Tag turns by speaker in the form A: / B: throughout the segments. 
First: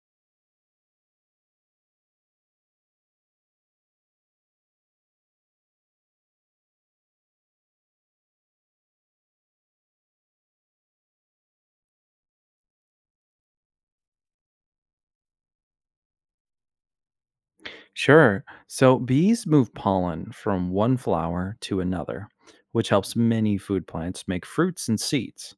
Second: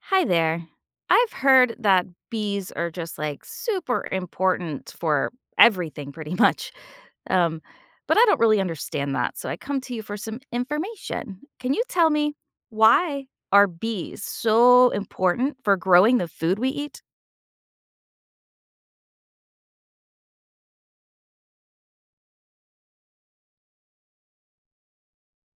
A: Hi there. I've heard that bees are just like super important for everything, pretty much. Um, but I don't really understand that. So I come to you for some information. Can you tell me why are bees so important for growing the food we eat?
B: Sure. So bees move pollen from one flower to another, which helps many food plants make fruits and seeds.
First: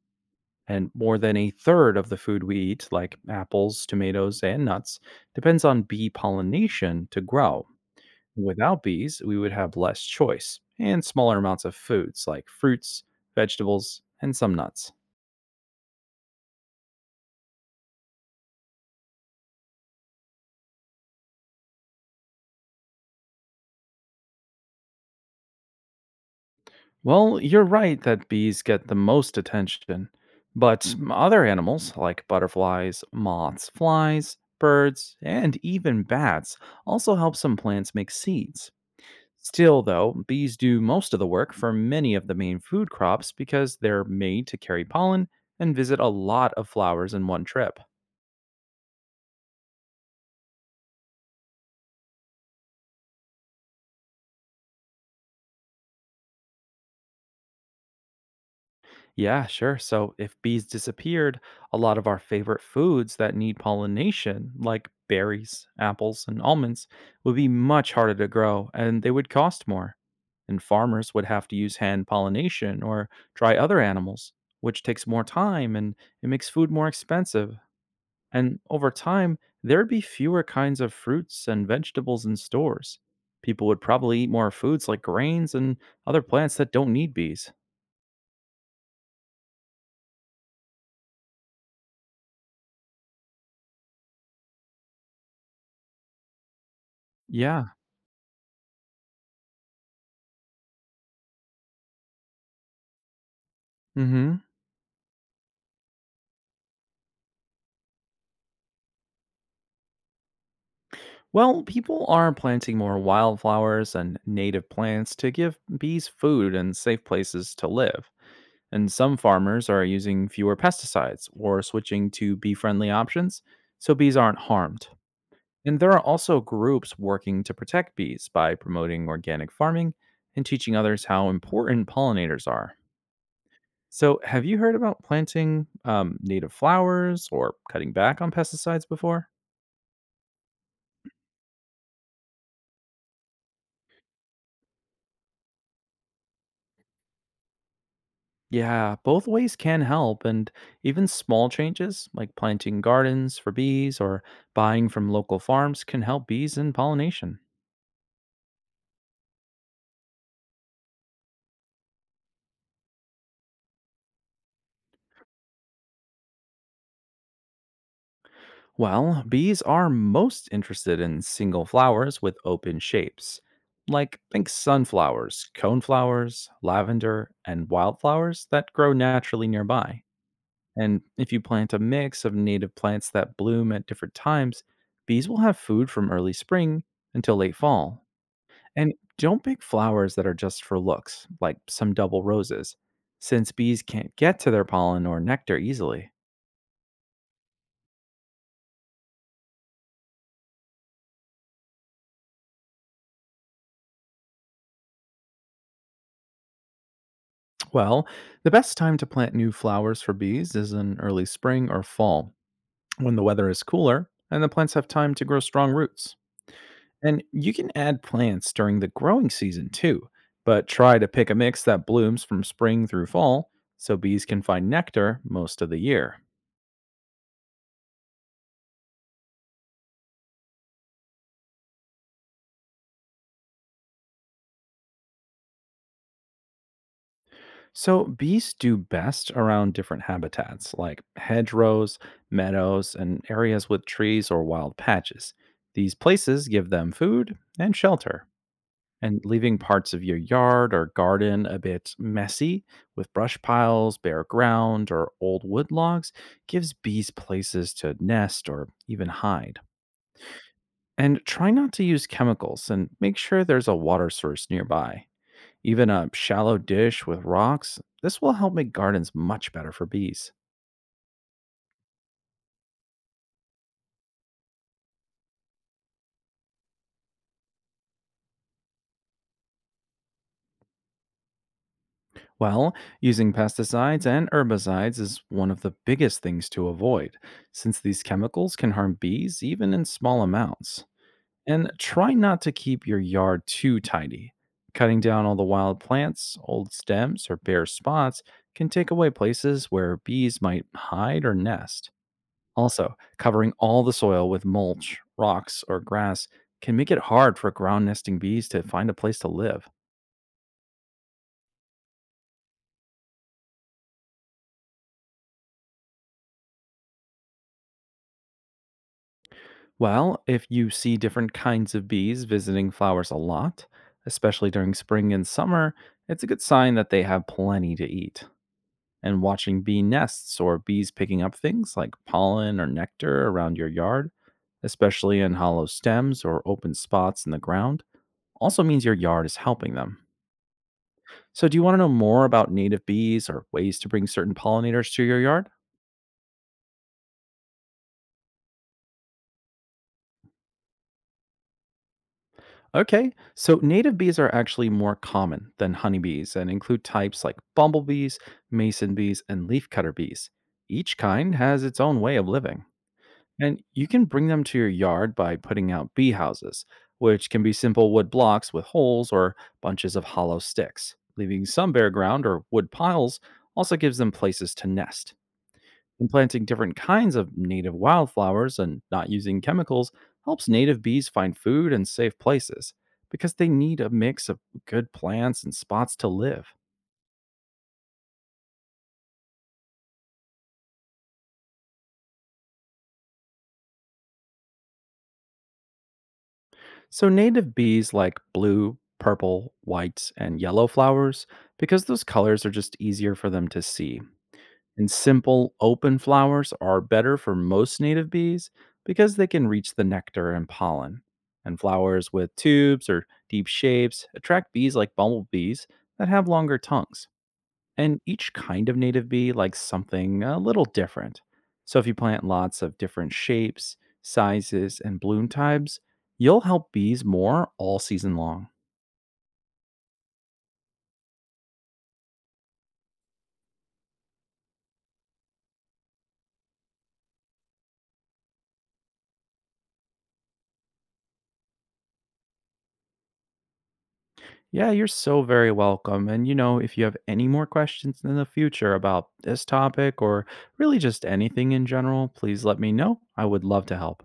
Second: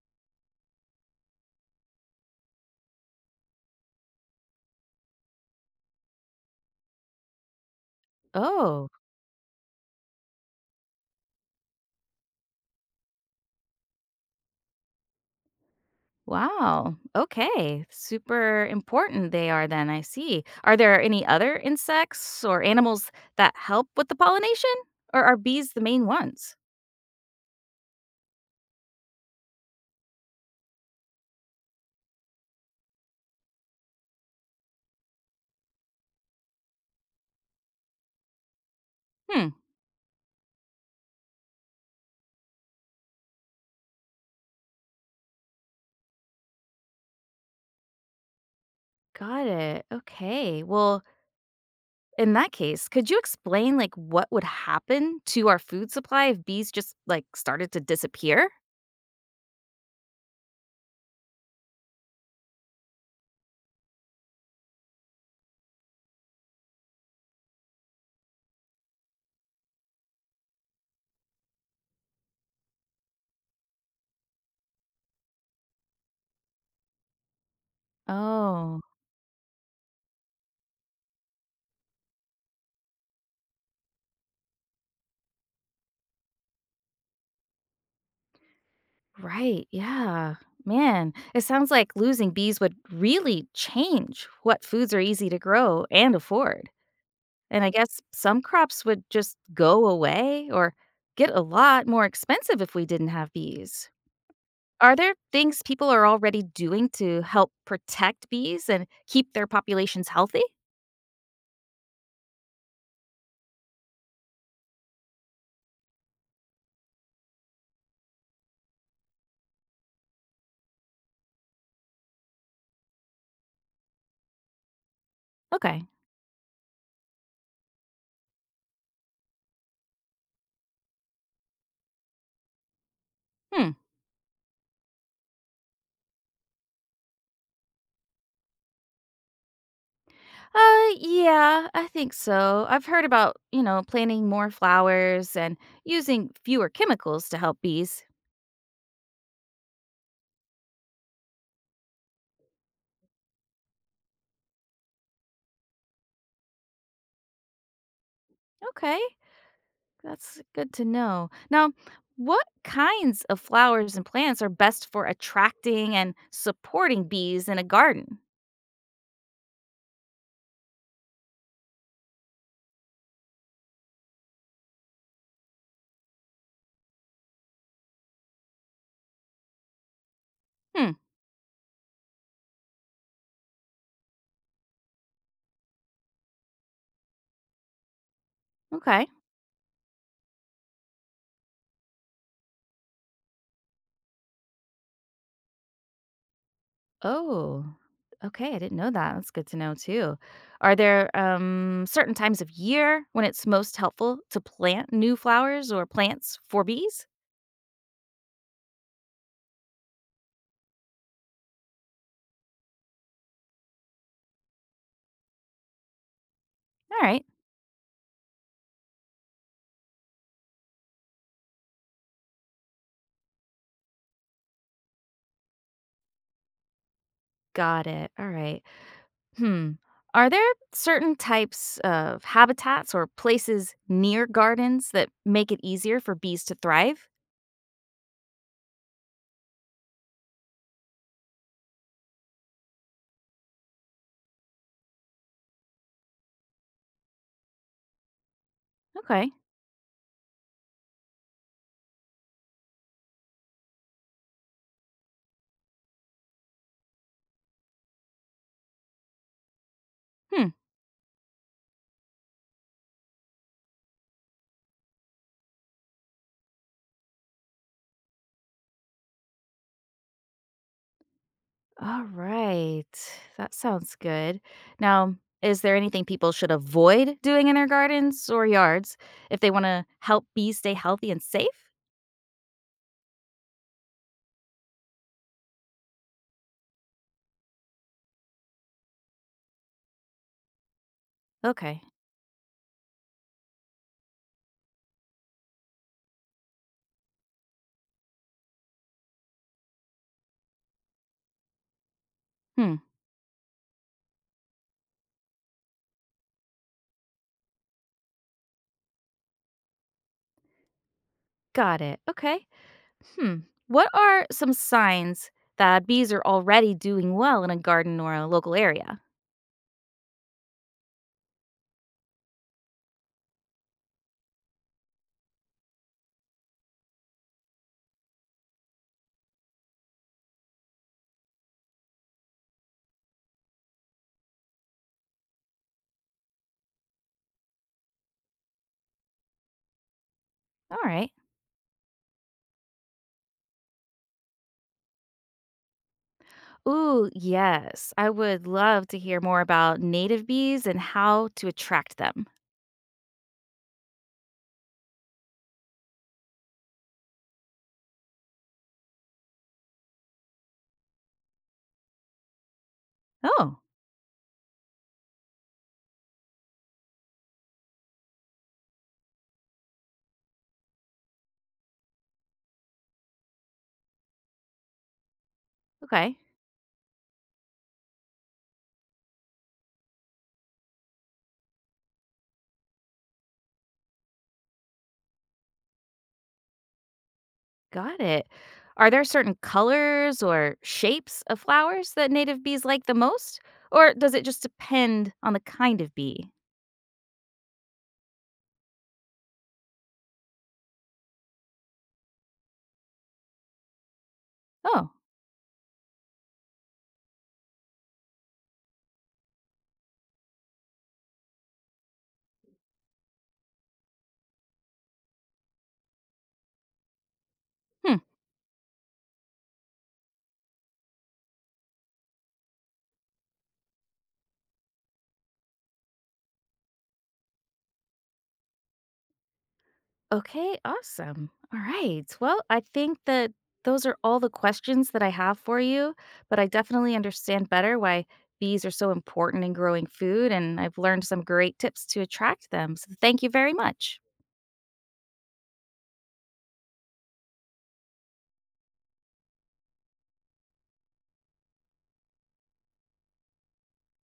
B: And more than a third of the food we eat, like apples, tomatoes, and nuts, depends on bee pollination to grow. Without
A: Oh,
B: bees, we would have less choice and smaller amounts of foods like fruits, vegetables, and some nuts.
A: wow. Okay. Super important they are then. I see. Are there any other insects or animals that help with the pollination? Or are bees the main ones?
B: Well, you're right that bees get the most attention, but other animals like butterflies, moths, flies, birds, and even bats also help some plants make seeds.
A: Hmm.
B: Still, though, bees do most of the work for many of the main food crops because they're made to carry pollen and visit a lot of flowers in one trip.
A: Got it. Okay. Well, in that case, could you explain like what would happen to our food supply if bees just like started to disappear?
B: Yeah, sure. So if bees disappeared, a lot of our favorite foods that need pollination, like berries, apples, and almonds, would be much harder to grow and they would cost more. And farmers would have to use hand pollination or try other animals, which takes more time and it makes food more expensive. And
A: Oh,
B: over time, there'd be fewer kinds of fruits and vegetables in stores. People would probably eat more foods like grains and other plants that don't need bees.
A: right. Yeah. Man, it sounds like losing bees would really change what foods are easy to grow and afford. And I
B: Yeah.
A: guess some crops would just go away or get a lot more expensive if we didn't have bees.
B: Mm hmm.
A: Are there things people are already doing to help protect bees and keep their populations healthy?
B: Well, people are planting more wildflowers and native plants to give bees food and safe places to live. And some farmers are using fewer pesticides or switching to bee friendly options so bees aren't harmed. And
A: Okay.
B: there are also groups working to protect bees by promoting organic farming and teaching others how important pollinators are.
A: Hmm.
B: So, have you heard about planting native flowers or cutting back on pesticides before?
A: Yeah, I think so. I've heard about, you know, planting more flowers and using fewer chemicals to help bees.
B: Yeah, both ways can help, and even small changes like planting gardens for bees or buying from local farms can help bees in pollination.
A: Okay. That's good to know. Now, what kinds of flowers and plants are best for attracting and supporting bees in a garden?
B: Well, bees are most interested in single flowers with open shapes. Like, think sunflowers, coneflowers, lavender, and wildflowers that grow naturally nearby.
A: Hmm.
B: And if you plant a mix of native plants that bloom at different times, bees will have food from early spring until late fall. And
A: Okay.
B: don't pick flowers that are just for looks, like some double roses, since bees can't get to their pollen or nectar easily.
A: Oh, okay, I didn't know that. That's good to know too. Are there certain times of year when it's most helpful to plant new flowers or plants for bees?
B: Well, the best time to plant new flowers for bees is in early spring or fall, when the weather is cooler and the plants have time to grow strong roots.
A: All
B: And
A: right,
B: you can add plants during the growing season too, but try to pick a mix that blooms from spring through fall so bees can find nectar most of the year.
A: got it. All right. Hmm. Are there certain types of habitats or places near gardens that make it easier for bees to thrive?
B: So, bees do best around different habitats like hedgerows, meadows, and areas with trees or wild patches. These places give them food and shelter, and
A: Okay.
B: leaving parts of your yard or garden a bit messy with brush piles, bare ground, or old wood logs gives bees places to nest or even hide.
A: Hmm.
B: And try not to use chemicals and make sure there's a water source nearby. Even a shallow dish with rocks, this will help make gardens much better for bees.
A: All right. That sounds good. Now, is there anything people should avoid doing in their gardens or yards if they want to help bees stay healthy and safe?
B: Well, using pesticides and herbicides is one of the biggest things to avoid, since these chemicals can harm bees even in small amounts. And
A: Okay.
B: try not to keep your yard too tidy. Cutting down all the wild plants, old stems, or bare spots can take away places where bees might hide or nest.
A: Hmm.
B: Also, covering all the soil with mulch, rocks, or grass can make it hard for ground nesting bees to find a place to live.
A: Got it. Okay. Hmm. What are some signs that bees are already doing well in a garden or a local area?
B: Well, if you see different kinds of bees visiting flowers a lot, especially during spring and summer, it's a good sign that they have plenty to eat. And watching bee nests or bees picking up things like pollen or nectar around your yard, especially in hollow stems or open spots in the ground, also means your yard is helping them.
A: All right.
B: So, do you want to know more about native bees or ways to bring certain pollinators to your yard?
A: Ooh, yes. I would love to hear more about native bees and how to attract them.
B: Okay, so native bees are actually more common than honeybees and include types like bumblebees, mason bees, and leafcutter bees. Each kind has its own way of living.
A: Oh,
B: And you can bring them to your yard by putting out bee houses, which can be simple wood blocks with holes or bunches of hollow sticks. Leaving some bare ground or wood piles also gives them places to nest. And
A: okay.
B: planting different kinds of native wildflowers and not using chemicals helps native bees find food and safe places because they need a mix of good plants and spots to live.
A: Got it. Are there certain colors or shapes of flowers that native bees like the most? Or does it just depend on the kind of bee?
B: So, native bees like blue, purple, white, and yellow flowers because those colors are just easier for them to see.
A: Oh,
B: And simple open flowers are better for most native bees because they can reach the nectar and pollen. And flowers with tubes or deep shapes attract bees like bumblebees that have longer tongues.
A: hmm.
B: And each kind of native bee likes something a little different. So if you plant lots of different shapes, sizes, and bloom types, you'll help bees more all season long.
A: Okay, awesome. All right. Well, I think that those are all the questions that I have for you, but I definitely understand better why bees are so important in growing food, and I've learned some great tips to attract them. So thank you very much.
B: Yeah, you're so very welcome. And, you know, if you have any more questions in the future about this topic or really just anything in general, please let me know. I would love to help.